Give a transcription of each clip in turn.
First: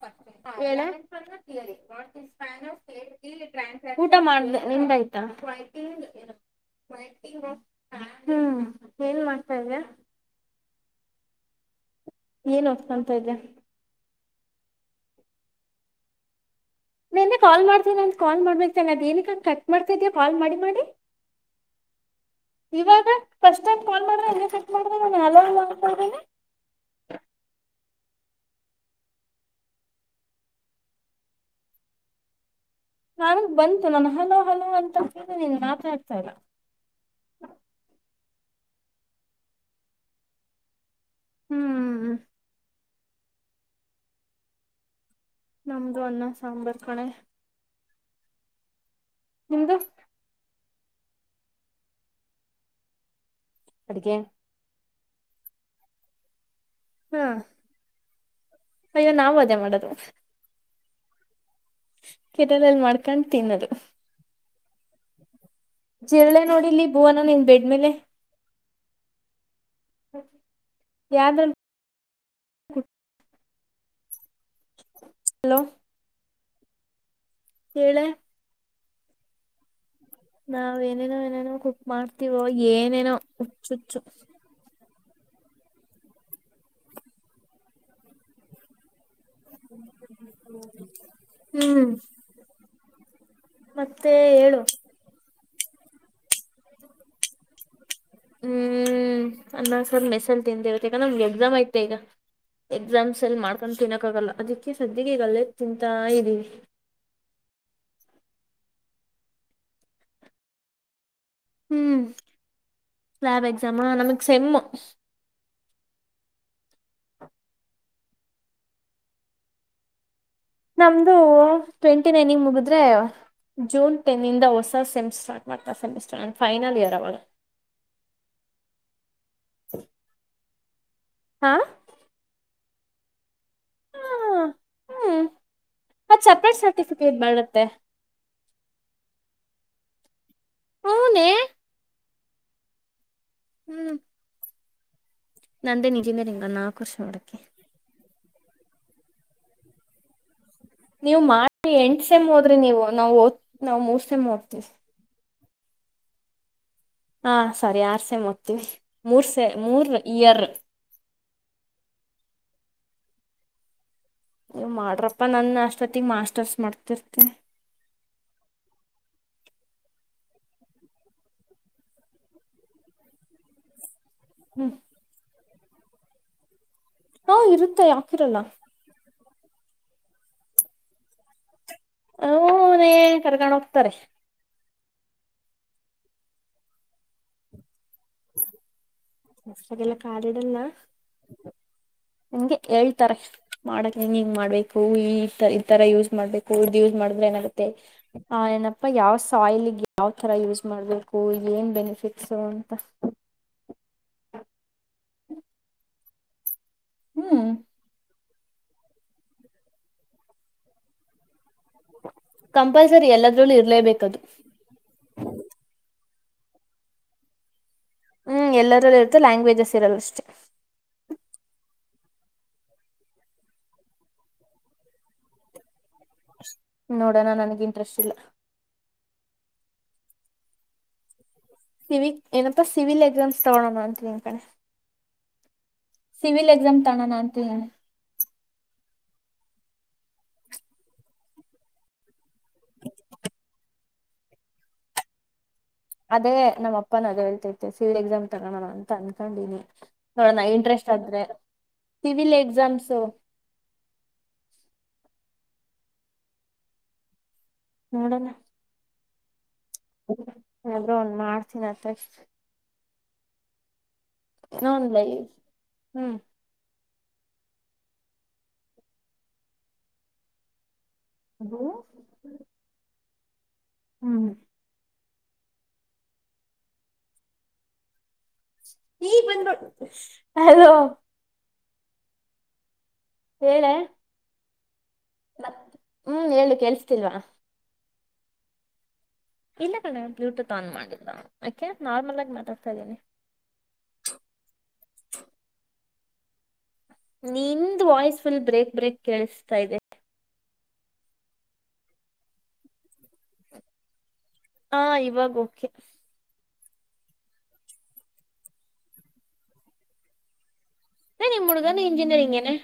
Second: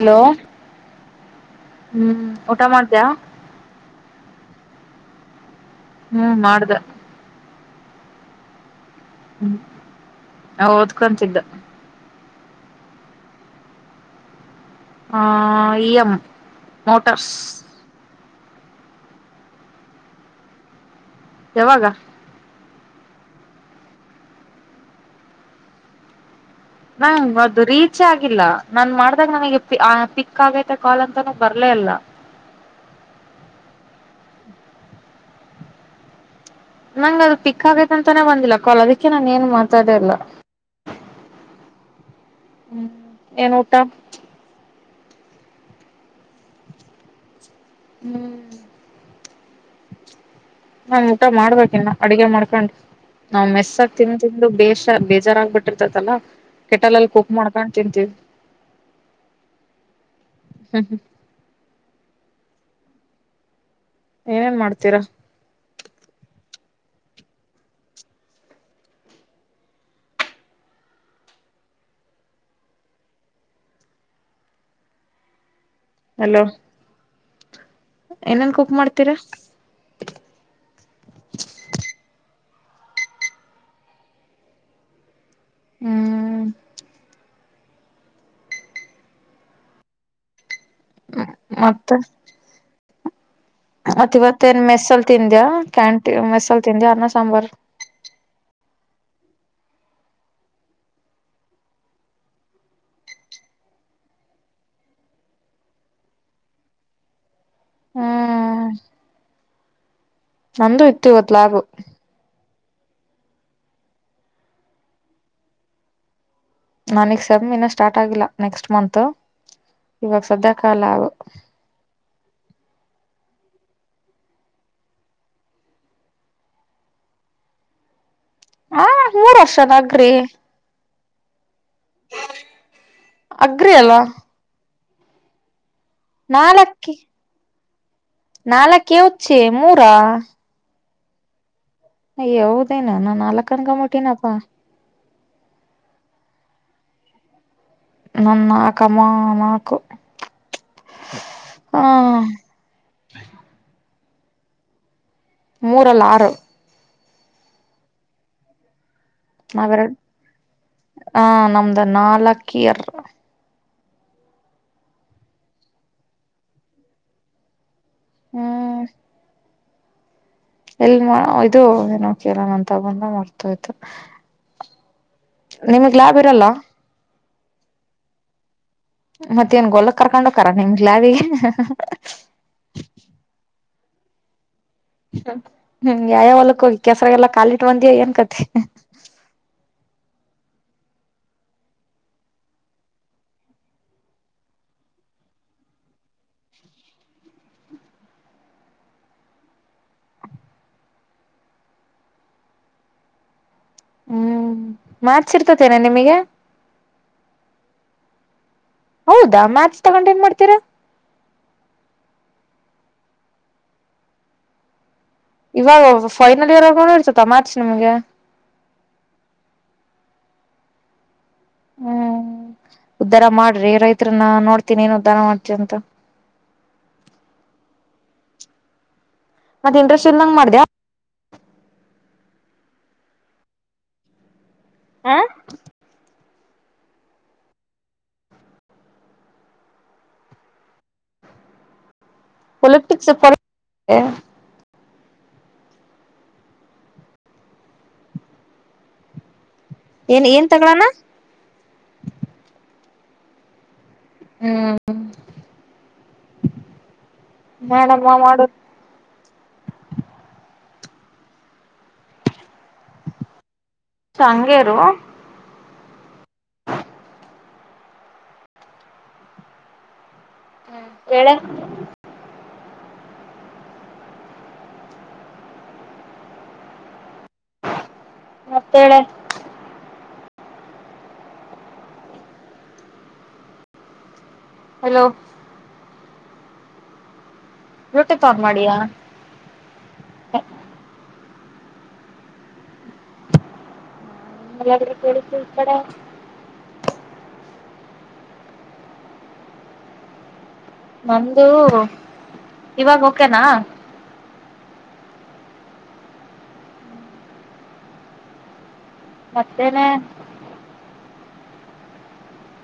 Hello ಹಾ ಹೇಳೆ ಹ್ಮ್ ಊಟ ಮಾಡ್ದ್ಯಾ [unintelligible] [unintelligible] ಊಟ ಮಾಡ್ದ ನಿಂದಾಯ್ತಾ. ಹು ಮಾಡ್ದೆ. [unintelligible] ಹ್ ಏನ್ ಹ್ಮ್ ಮಾಡ್ತಾ ಇದ್ಯಾ? ಓದ್ಕೊಂತಿದ್ದ ಏನ್ ಹ್ತಂತ ಇದೆ ಹಾ.. ಇಯಮ್ ನನ್ನೆ ಕಾಲ್ ಮಾಡ್ತೀನಿ ಅಂದ ಕಾಲ್ ಮಾಡ್ಬೇಕತೆನೆ ಅದ ಏನಕ್ಕೆಂಗ ಕಟ್ ಮಾಡ್ತಿದೀ ಕಾಲ್ ಮಾಡಿ ಮಾಡಿ ಯಾವಾಗ- ಇವಾಗ ಫಸ್ಟ್ ಟೈಮ್ ಫೋನ್ ಮಾಡ್ರ ಹಂಗೆ ಕಟ್ಟ ಮಾಡದ ನಾ ಹಲೋ ಹಲೋ ಅಂತಿದಿನಿ ನಂಗ ಅದು ರೀಚ್ ಆಗಿಲ್ಲ ನನ್ ಮಾಡ್ದಾಗ ನನಗೆ ಪಿಕ್ ಆಗೈತೆ ಕಾಲ್ ಅಂತಾನೂ ಬರ್ಲ ಅಲ್ಲ ನನ್ಗ್ ಬಂತು ನಾನು ಹಲೋ ಹಲೋ ಅಂತ ಹೇಳ ನೀನ್ ಮಾತಾಡ್ತಾ ಇಲ್ಲ ನಂಗ ಅದು ಪಿಕ್ ಆಗೈತ ಅಂತಾನೇ ಬಂದಿಲ್ಲ ಕೊಲ್ ಅದಕ್ಕೆ ನಾನ ಏನ್ ಮಾತಾಡಿಲ್ಲ ಹ್ಮ್ ಹ್ಮ್ ಏನ ಊಟಾ ನಮ್ದು ಅನ್ನ ಸಾಂಬಾರ್ ಕಣೆ ಹು ನಿಮ್ದು ನಾನ್ ಊಟ ಮಾಡ್ಬೇಕ ಇನ್ನ ಅಡಗೆ ಮಾಡ್ಕೊಂಡು ನಾವ್ ಮೆಸ್ಸಕ್ ಅಡ್ಗೆ ತಿಂತಿದ ಅದು ಬೇಷ ಬೇಜಾರಾಗ ಬಿಿಟ್ಟಿರ್ತತಲ್ಲಾ ಕೆಟಲಲ್ಲಿ ಹಾ ಕುಕ್ ಮಾಡ್ಕೊಂಡ್ ತಿಂತೀವಿ ಅಯ್ಯೋ ನಾವ್ ಅದೇ ಮಾಡದು ಹ ಹ ಕೆಟಲಲ್ಲಿ ಮಾಡ್ಕೊಂಡು ತಿನ್ನೋದು ಏನೇನ್ ಮಾಡ್ತೀರಾ ಜಿರಳೆ ನೋಡಿಲ್ಲಿ ಬೂವನ ನಿನ್ ಬೆಡ್್ಮೇಲೆ ಯ್ದ್ರ ಹಲೋ ಹಲೋ ಳೆ ಏನೇನ್ ಕುಕ್ ಮಾಡ್ತೀರಾ ನಾವ್ ಏನೇನೋ ಏನೇನೋ ಕುಕ್ ಮಾಡ್ತೀವೋ ಏನೇನೋ ಹುಚ್ಚುಚ್ಚು ಹ್ಮ್ ಮತ್ತ ಹ್ಮ್ ಮತ್ತೆ ಮತ್ ಇವತ್ತೇಏನ್ ಹೇಳು ಮೆಸ್ಸಲ್ ತಿಂದ್ಯಾಾ ಕ್ಯಾಂಟಿನ್ ಮೆಸ್ಸಲ್ ತಿಿಂದ್ಯಾ ಅರ್ನ್ನ ಸಾಂಬಾರ್ ಹ್ಮ್ ಅನ್ನ್ ಸಲ್ ಮೆಸಲ್ ತಿಂದೆ ಇವತ್ತಾ ನಮ್ಗೆ ಎಕ್ಸಾಮ್ ಐತೆ ಈಗ ಎಕ್ಸಾಮ್ಸ್ ಎಲ್ಲಿ ಮಾಡ್ಕೊಂಡು ತಿನ್ನಕ್ಕಾಗಲ್ಲ ಅದಕ್ಕೆ ಸದ್ಯಿಗೆ ಈಗ ಅಲ್ಲೇ ತಿಂತಾ ಇದ್ದೀರಿ ಹ್ಮ್ ನಂದುೂ ಇತ್ತು ಇವತ್ ಲಾಗು ಹ್ಮ್ ಸ್ಲಾಬ್ ಎಕ್ಸಾಮ ನಮಗೆ ಸೆಮ್ಮ ನನಗ್ ಸೆಮ್ ಇಿನ ಸ್ಟಾರ್ಟ್ ಆಗಿಲ್ಲ ನೆಕ್ಸ್ಟ್ ಮಂತ್ ಇವಾಗ ಸದ್ಯ ನಮ್ದು ಟ್ವೆಂಟಿ ನೈನಂಗ ಮುಗಿದ್ರೆ ಜೂನ್ ಟೆನ್ನಂದ ಹೊಸ ಸೆಮಿಸ್ಟರ್ ಸ್ಟಾರ್ಟ್ತಾರೆ ಸೆಮಿಸ್ಟರ್ ನನ್ನ ಫೈನಲ್ ಇಯರ್ ಅವವಾಗ ಹ ಮೂರ್ ವರ್ಷದಾಗ್ರಿ ಹಾ ಅಗ್ರಿ ಅಲ್ವಾ ಆ ಸೆಪರೇಟೆಡ್ ನಾಲ್ಕಿ ಸರ್ಟಿಫಿಕೇಟ್ ಮಾಡತ್ತೆ ನಾಲ್ಕ ಹಚ್ಚಿ ಮೂರ ಹೂನ ಯಾವದೇನು ನಾನ್ ನಾಲ್ಕ ಕನ್ಕ ಮುಟ್ಟನಪ್ಪಾ ನಂದೇ ನಿಜ ಮೇ ನಾಕು ವರ್ಷ ಮಾಡಡಕಕ್ಕೆ ನ ನಾಕಮ್ಮ ನಾಕ [inaudible] ನೀವು್ ಮಾಡಿ ಎಂಟು ಸಮ್ ಹೋದ್ರಿ ನೀವು ನಾವುಓದ ನಾವವು ಮೂರ್ ಸೆಮ್ ಓದ್ತೀ. ಮೂರ ಅಲ್ಲ ಆರು ಹಾ ಸರಿ ಆರ್ ಸೆ ಮಾಡತೀವಿ ಮೂರ್ ಸೆ ಮೂರ್ ನಾವೆರಡು ಇಯರ್ ಹ ನಮ್ದ ನಾಲ್ಕಿಯರ್ ನೀ ಮಾಡ್ರಪ್ಪಾ ನನ್ ಅಷ್ಟೊತ್ತಿಗೆ ಮಾಸ್ಟರ್ಸ್ ಮಾಡ್ತಿರ್ತೆ ಹ್ಮ್ ಎಲ್ ಇದು ಏನೋ ಕಲ ನಂತ ಬಂದ ಮರ್ತೋಯ್ತು ಹ್ಮ್ ನಿಮಗ್ ಲಾಬ್ ಇರಲ್ಲ ಹಾ ಇರುತ್ತೆ ಯಾಕಿರಲ್ಲ ಮತ್ತ ನ್ ಗೊಲ್ಲಕ್ ಕರ್ಕೊಂಡ ಹಕರ ನಿಮ್ ಲಾಬಿಗ್ಯ್ ಹನೇ ಕರ್ಕೊಂಡು ಹೋಗ್ತಾರೆ ಹ್ಮ್ ಯಾಯಾವಲಕ್ಕ ಹೋಗಿ ಕೆಸರ ಎಲ್ಲ ಕಾಲಿಟ್ಟ ಬಂದ ಏನ್ ಕತಿ ಕೆಸರಾ ಗೆಲ್ಲ ಕಾಲಿಡಲ್ಲ ನಂಗೆ ಹೇಳ್ತಾರೆ ಮಾಡಕ್ ನೀಂಗ ಹೆಗ್ ಮಾಡ್ಬೇಕು ಈ ಇ ತರ ಯೂಸ್ ಮಾಡ್ಬೇಕು ಇದ್ ಯೂಸ್ ಮಾಡಿದ್ರೆ ಏನಾಗುತ್ತೆ. ಹಾ ಏನಪ್ಪಾ ಯಾವ ಸ ಆಯಿಲಿಗೆ ಯಾವ್ ತರ ಯೂಸ್ ಮಾಡ್ಬೇಕು ಏನ್ ಬೆನಿಫಿಟ್ಸು ಅಂತ ಹ್ಮ್ ಮ್ಯಾಚ್ ಇರ್ತೈತೆ ನಿಮಗೆ ಹ್ಮ್ ಹೌದಾ ಮಾರ್ಚ್ ತಗೊಂಡು ಎನ್ ಮಾಡ್ತೀರಾ ಕಂಪಲ್ಸರಿ ಎಲ್ಲದ್ರಲ್ಲೂ ಇರ್ಲೇಬೇಕದು ಇವಾಗ ಫೈನಲ್ ಇಯರ್ ಒ ಇರ್ತತ ಮಾರ್ಚ್ ನಿಮ್ಗೆ ಹ್ಮ್ ಎಲ್ಲರಲ್ಲಿ ಇರ್ತೆ ಇರಲ್ಲ ಅಷ್ಟೇ ಹ್ಮ್ ಉದ್ಧಾರ ಮಾಡ್ರಿ ರೈತರನ್ನ ನೋಡ್ತೀನಿ ಏನ್ ಉದ್ಧಾರ ಮಾಡ್ತ ಅಂತ. ನೋಡೋಣ ನನ್ಗ್ ಇಂಟ್ರೆಸ್ಟ್ ಇಲ್ಲ ಮತ್ತೆ ಇಟ್ರೆಸ್ಟ್ ಇಲ್ಲದಂಗ ಮಾಡ್ಯಾ ಸಿಿವಿಕ್ ಏನಪ್ಪಾ ಸಿವಿಲ್ ಎಕ್ಸಾಮ್ಸ್ ತಗೋಣ ಅಂತ ನಿನ್ ಕೇ ಹಾ ಸಿವಿಲ್ ಎಕ್ಸಾಮ್ ತಣೋಣ ಅಂತ ಹೇಳಿ ಪೊಲಿಪಟಿಸ್ಫೋ ಹ ಅದೇ ನಮ್ಮ ಅಪ್ಪ ನ ಅದೇ ಹೇಳ್ತೈತೆ ಸಿವಿಲ್ ಎಕ್ಸಾಮ್ ತಗೋಣ ಅಂತ ಅನ್ಕೊಂಡಿನಿ ಏನ್ ನೋಡೋಣ ಏನ್ ತಗಳಣ ಇಂಟ್ರೆಸ್ಟ್ ಆದ್ರೆ ಸಿವಿಲ್ ಎಕ್ಸಾಮ್ಸು ಹ್ಮ್ ಮಾಡಮ್ಮ ಮಾಡ ಅದ ಒನ್ ಮಾಡ್ತೀನ ಅತ್ತ ತಂಗೇರು ನಂದ ಲ ಹ್ಮ್ ಹೇಳ ಹ್ಮ್ ಮತ್ತೇಳೆ ಈ ಬಂದ್ಬ ಹಲೋ ಹೇಳೆ ಹಲೋ ಮತ್ತ ಹ್ಮ್ ಹೇಳು ಕೇಸ್ತಿಲ್ವಾ ಬ್ಲೂಟೂತ್ ಆನ್ ಮಾಡಿಯಾ ಇಲ್ಲ ಕಣ್ಣ ಬ್ಲೂಟೂತ್ ಆನ್ ಮಾಡಿಲ್ಲ ಯಾಕೆ ನಾರ್ಮಲ್ ಆಗಿ ಮಾತಾಡ್ತಾ ಇದೀನಿ ನ ಕುಡತಿ ಇಪಡೆ ನಿಂದ ವಾಯ್ಸ್ ಫುಲ್ ಬ್ರೇಕ್ ಬ್ರೇಕ್ ಕೇಳಿಸ್ತಾ ಇದೆ ನಂದು ಇವಾಗ ಓಕೆನಾ ಹಾ ಇವಾಗ ಓಕೆ ಮತ್ತೇನೆ ನ ನಿ ಮುಡ್ಗಾನ ಇಂಜಿನಿಯರಿಂಗ್ ನೆ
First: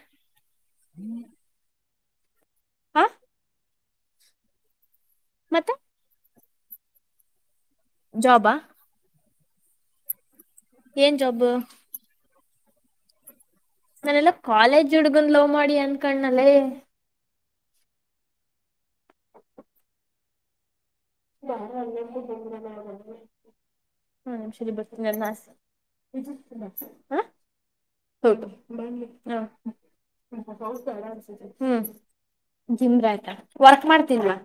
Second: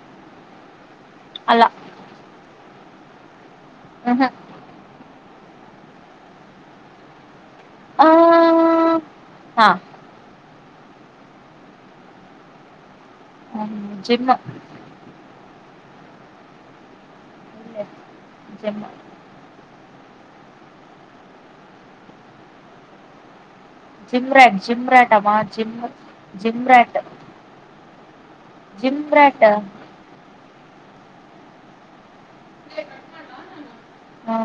ಅಲ್ಲ ಹಾ ಹ ಹಾ ಮತ್ತೆ ಆ ಜಾಬಾ ಹಾ ಏನ್ ಜಬ್ಬು ಜಿಮ್ ನಾನೆಲ್ಲಾ ಕಾಲೇಜ್ ಹುಡ್ಗನ್ ಲೋ ಮಾಡಿ ಅಂದ ಕಣಲ್ಲೇ ಜಮ್ಮ ನ ಅಲ್ಲ [unintelligible] ಜಿಮ್ ರಾಟ್ ಜಿಮ್ ರಾಟ್ಮ್ಮ ಜಿಮ್ ಜಿಮ್ ರಾಟ್ ಹಾ ಹೌದು ಬಿ ಹ [unintelligible] ಹ್ಮ್ ಜಿಮ್ರ ಆಯ್ತಾ ವರ್ಕ್ ಮಾಡ್ತೀನ್ವಾ ಹ್ಮ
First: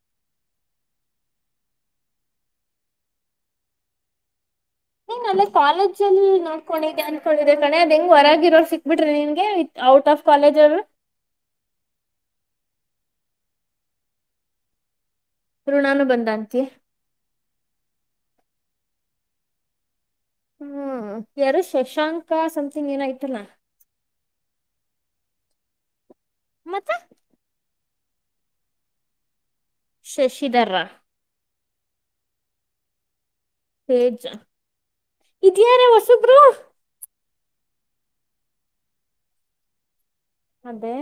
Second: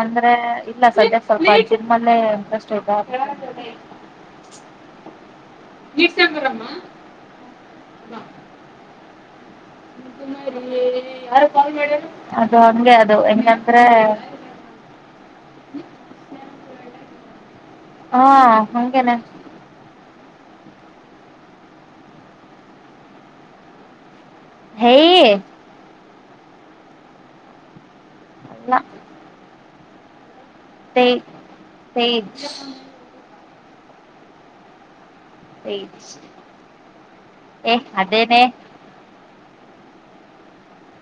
ಅಂದ್ರೆ ಇಲ್ಲ ಸದ್ಯಕ್ ಸ್ವಲ್ಪ ಸಿನಮಲ್ಲೇ ಇಂಟ್ರೆಸ್ಟ್ ಆಯತಾ ನೀನ್ ಅಲ್ಲೇ ಕಾಲೇಜ ಅಲ್ಲಿ ನೋಡ್ಕೊಂಡಿದ್ದಾನ ಕಣೆ ಅದ ಹೆಂಗ ಹೊರಗ ಇರೋ ಸಿಕ್ಬಿಟ್ರಿ ನಿನ್ಗೆತ್ ಔಟ್ ಆಫ್ ಕಾಲೇಜ್ ಅವ್ರು ಅದು ಹಂಗೆ ಅದು ಹೆಂಗಂದ್ರೆ ಋಣಾನು ಬಂದಂತೆ ಹಾ ಹಂಗೇನೆ ಹ್ಮ ಯಾರ ಶಶಾಂಕ ಸಮ್ಥಂಗ್ ಏನಾಯತಲ್ಲ ಹೇ ಮತ್ತೆ ಅಲ್ಲ ಶಶಿಧರ್ರ ಎಚ್ ಜ ಇ ಏ ಅದೇನೇ ಅದೇ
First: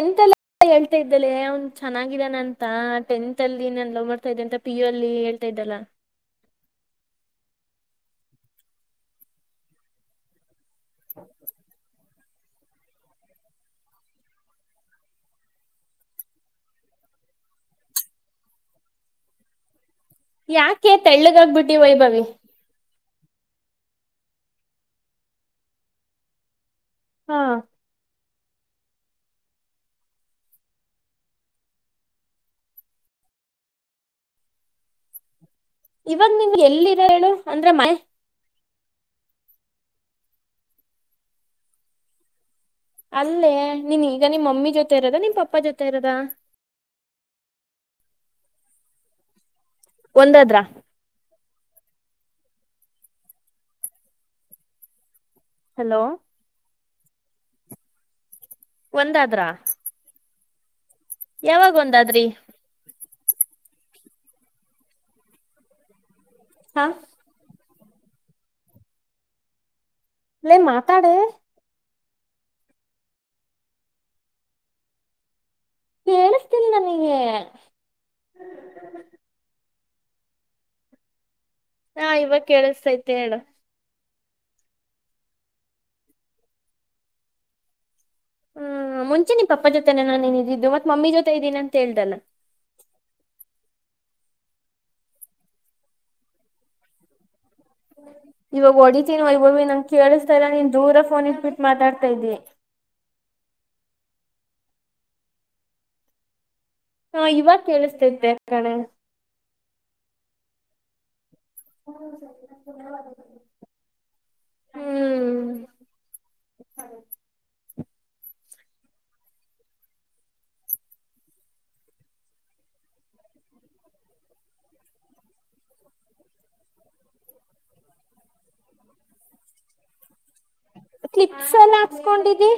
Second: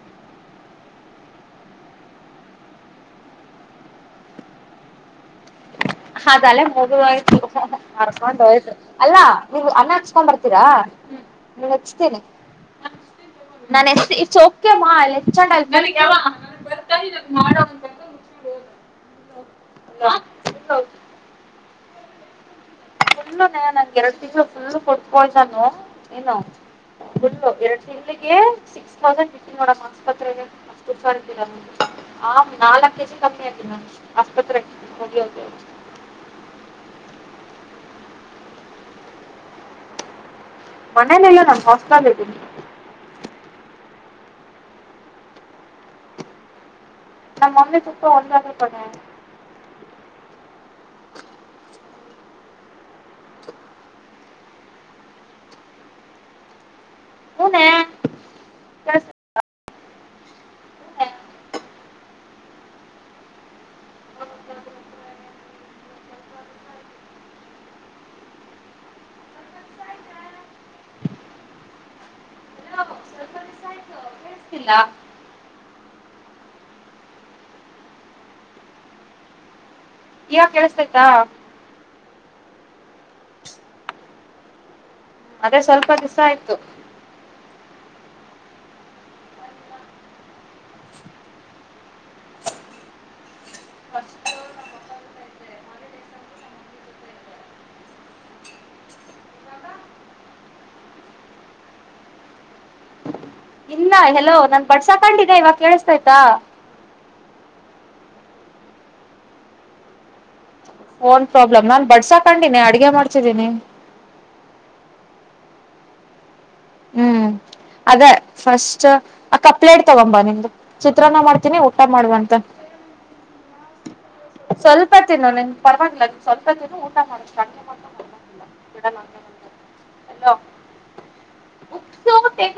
ಎಂತ ಲಕ್ಕು ಹೇಳ್ತ ಇದ್ದಲ್ಲೆ ಅವನ್ ಚೆನ್ನಾಗಿದಾನ ಅಂತ ಟೆಂತ್ ಅಲ್ಲಿ ನಾನು ಲೋ ಮಾಡ್ತಾ ಇದ್ದೆ ಅಂತ ಪಿ ಯು ಅಲ್ಲಿ ಹೇಳ್ತಾ ಇದ್ದಲ್ಲ ಹದ ಅಲ್ಲ ಮುಗಯ್ರ್ಕೊಂಡ್ ಹೋಯ್ತು ಅಲ್ಲಾ ನೀವು ಅನ್ನ ಹಚ್ಕೊಂಡ್ ಬರ್ತ ನೀ ಹಚ್ತೇನೆ ನಾನ ಎಸ್ ಇಟ್ಸ್ ಓಕೆ ಮಾ ಅ [unintelligible] [inaudible] ಯಾಕೆ ತೆಳ್ಳಗಾಗಬಿಟ್ಟಿ ವೈಭವಿ ಇನ್ನು ನಂಗೆ ಎರಡು ದಿವ್ಸ ಫುಲ್ ಕೊಟ್ಟಬೋಯ್ದನು ಇನ್ನು ಹಾ ಫುಲ್ಲು ಎರಡ್ ತಿಂಗ್ಳಿಗೆ ಸಿಕ್ಸ್ ತೌಸಂಡ್ ಇಟ್ಟನ ನೋಡಮ್ ಆಸ್ಪತ್ರೆಗೆ ಅ ಕುಡ್ಸತೀರ ಆ ನಾಲ್ಕ ಕೆ ಜಿ ಕಮ್ಮಿ ಆಯತ ಮ್ ಆಸ್ಪತ್ರೆ ಹದ ಹೌದುದು ಇವಾಗ ನಿನ್ ಎಲ್ಲಿರ ಹೇಳು ಅಂದ್ರೆ ಮ ಮನೇನಲ್ಲ ನಮ್ ಹಾಸ್ಟೆಲ್ ಇರ್ತೀನಿ ಅಲ್ಲೇ ನೀನ್ ಈಗ ನಿಮ್ಮ್ ಮಮ್ಮಿ ಜೊತೆ ಇರೋದ ನಿಮ್ ಪಪ್ಪ ಜೊತೆ ಇರೋದ ನಮ್ಮ ಮಮ್ಮೆ ಪಾಪಾ ಒಂದೇ ಕಡೆ ಒಂದಾದ್ರ ಹಲೋ ಹನ ಒಂದಾದ್ರಾ ಯಾವಾಗ ಒಂದಾದ್ರಿ ಹಾ ಲ್ಲೇ ಮಾತಾಡ ಎ ಇಲ್ಲ ಕೇಳಿಸ್ತೀನಿ ನನಗೆ ಇವ ಕೆೇಳಸತೈತಾ ಹಾ ಇವಾಗ ಕೇಳಿಸಸ್ತೈತೆ ಹೇಳ ಅದೇ ಸ್ವಲ್ಪ ದಿವಸ ಆಯ್ತು ಹ್ಮ ಮುಂಚೆ ನಿನ್ ಪಪ್ಪಾ ಜೊತೆನೆ ನಾನುೇನ ಇದಿದ್ದು ಮತ್ ಮಮ್ಮಿ ಜೊತೆ ಇದೀನಿ ಅಂತ ಹೇಳ್ದಲ್ಲಾ ಇವಾಗ ಹೊಡಿತೀನಿ ಯವೋವಿ ನಂ ಕೇಳಿಸ್ತಾರಾ ನೀನ್ ದೂರ ಫೋನ್ ಇಟ್ಬಟ್ಟು ಮಾತಾಡ್ತಾ ಇದ್ದಿ ಇನ್ನ ಹೆಲೋ ನಾನ್ ಬಡ್ಸಾಕಂಡಿದೆ ಇವಾಗ ಕೇಳಿಸತಾಯ್ತಾ ಹಾ ಇವಾಗ ಕೇಳಿಸ್ತೇತೆ ಕಣ ಪೋನ್ ಪ್ರಾಬ್ಲೆಮ್ ಆ ಓನ್ ಪ್ರಾಬ್ಲಮ್ ನಾನ್ ಬಡ್ಸಾ ಕಂಡೀಿನಿ ಅಡ್ಗೆ ಮಾಡ್ತಿದ್ದೀನಿ ಹ್ಮ್ ಹ್ಮ್ ಅದೇ ಫಸ್ಟ್ ಆ ಕಪ್ಲೇಟ್ ತಗೊಂಬ ನಿಮ್ದು ಚಿತ್ರಾನ್ನ ಮಾಡ್ತೀನಿ ಊಟ ಮಾಡ್ಬ ಅಂತ ಸ್ವಲ್ಪ ತಿಿನ ನಿನ್ ಪರವಾಗಿಲ್ಲ ಅ ಸ್ವಲ್ಪ ದಿನ ಊಟ ಮಾಡ ಅಂೆ ಇ ನ ಅಲ್ಲೋ ಕ್ಲಿಪ್ಸ್ ಎಲ್ಲ ಹಾಕ್ಸ್ಕೊಂಡಿದಿ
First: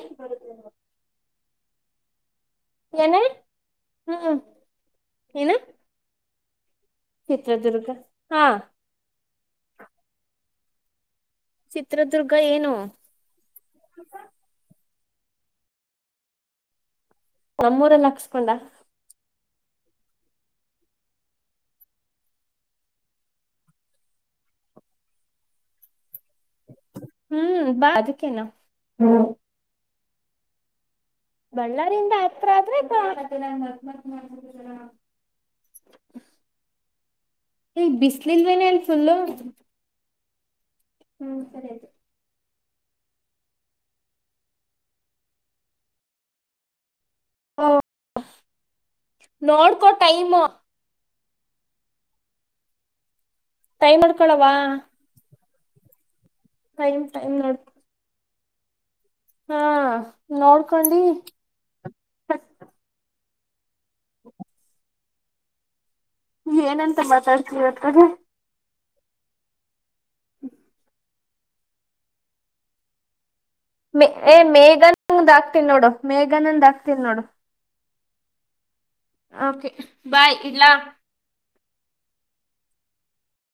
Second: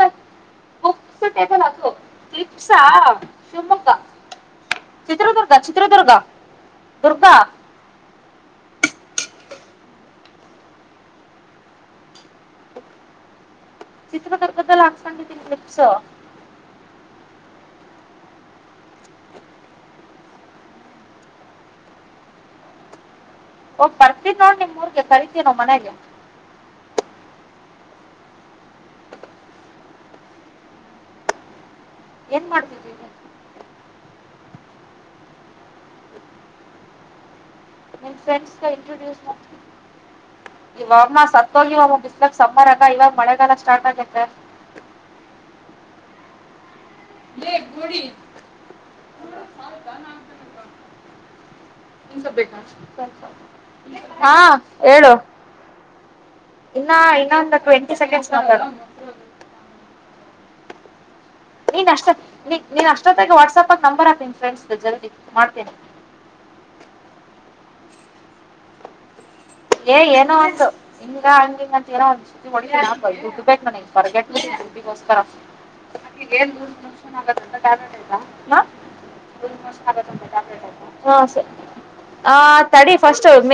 ಬುಕ್ಸ ಟೇಬಲ್ ಹಾಕೋ ತ್ರಿಪ್ಸಾ ಏನ ಶಿವಮೊಗ್ಗ ಹ್ಮ್ ಚಿತ್ರದುರ್ಗ ಏನ ಚಿತ್ರದುರ್ಗ ದುರ್ಗ ಚಿತ್ರದುರ್ಗ ಹಾ ಚಿತ್ರದುರ್ಗ ಏನು ಚಿತ್ರ ಕರ್ಕದೆಲ್ಲ ಹಾಕ್ಸ್ಕೊಂಡಿದನಿ ಲಿಪ್ಸ ನಮ್ಮೂರಲ್ಲ ಹಾಕ್ಸ್ಕೊಂಡ ಹೋಗ್ ಬರ್ತಿದ್ ನೋಡ್ ನಿಮ್ ಊರ್ಗೆ ಕರಿೀತೀನೋ ಮನೆಗೆ ಹ್ಮ್ ಬಾ ಆ ದು ಕೆನ ಬಳ್ಳಾರಿಿಂದ ಏನ್ ಮಾಡ್ತಿದೀಿ [unintelligible] ಈ ಬಿಸ್ಲಿಲ್ವೇನ ಅಲ್ ಫುಲ್ು ಇವಮ್ಮ ಸತ್ತ ಹೋಗಿ ಒಮ್ಮ ಬಿಸ್ಲಕ್ ಸಮ್ಮರ್ ಆಗ ಇವಾಗ ಮಳೆಗಾಲ ಸ್ಟಾರ್ಟ್ ಆಗೇತ್ತ ಬೆೇಗುಡಿ ನೋಡ್ಕೊ ಟೈಮ್ ನೀನ್ಸ ಬೇಕಾ ಟೈಮ್ ಹಾ ನೋಡ್ಕೊಳವಾ ಹೇಳು ಇನ್ನ ಟೈಮ್ ಟೈಮ್ ಇನ್ನೊಂದು ನೋಡ್ ಟ್ವೆಂಟಿ ಸೆಕೆಂಡ್ಸ್ ಒಂದ ಹಾ ನೋಡ್ಕೊಂಡಿ ನೀನ್ ಅಷ್ಟೊನ್ ನೀನ್ ಅಷ್ಟೊತ್ತಾಗಿ ವಾಟ್ಸಆಪ್ಗ ನಂಬರ್ ಹಾತೀನಿ ಫ್ರೆಂಡ್ಸ್ ಜಲ್ದಿ ಮಾಡ್ತೀನಿ ಏನಂತ ಮಾತಾಡ್ತಿವಿ ಹತ್ರಗೆ ಏ ಏನೋ ಅಂತು ಹಿಂಗ ಹಂಗಿಂಗ ಅಂತ ಏನೋ ಏ ಹೊರಗಿಗೋಸ್ಕರ ಮೇಘನಂದ್ ಹಾಕ್ತೀನಿ ನೋಡು ಏಷ ಮೇಘನಂದ್ ಹಾಕ್ತೀನಿ ನೋಡು ಬಟ್ ಯ ದ ಓಕೆ ಮಸ್ ಬಾಯ್ ಹಾಗ್ಯಾಬಲೆಟ್ ಯ ಇಡ್ಲಾ [unintelligible] ಹಾ ಸ ಆ ತಡಿ ಫಸ್ಟ್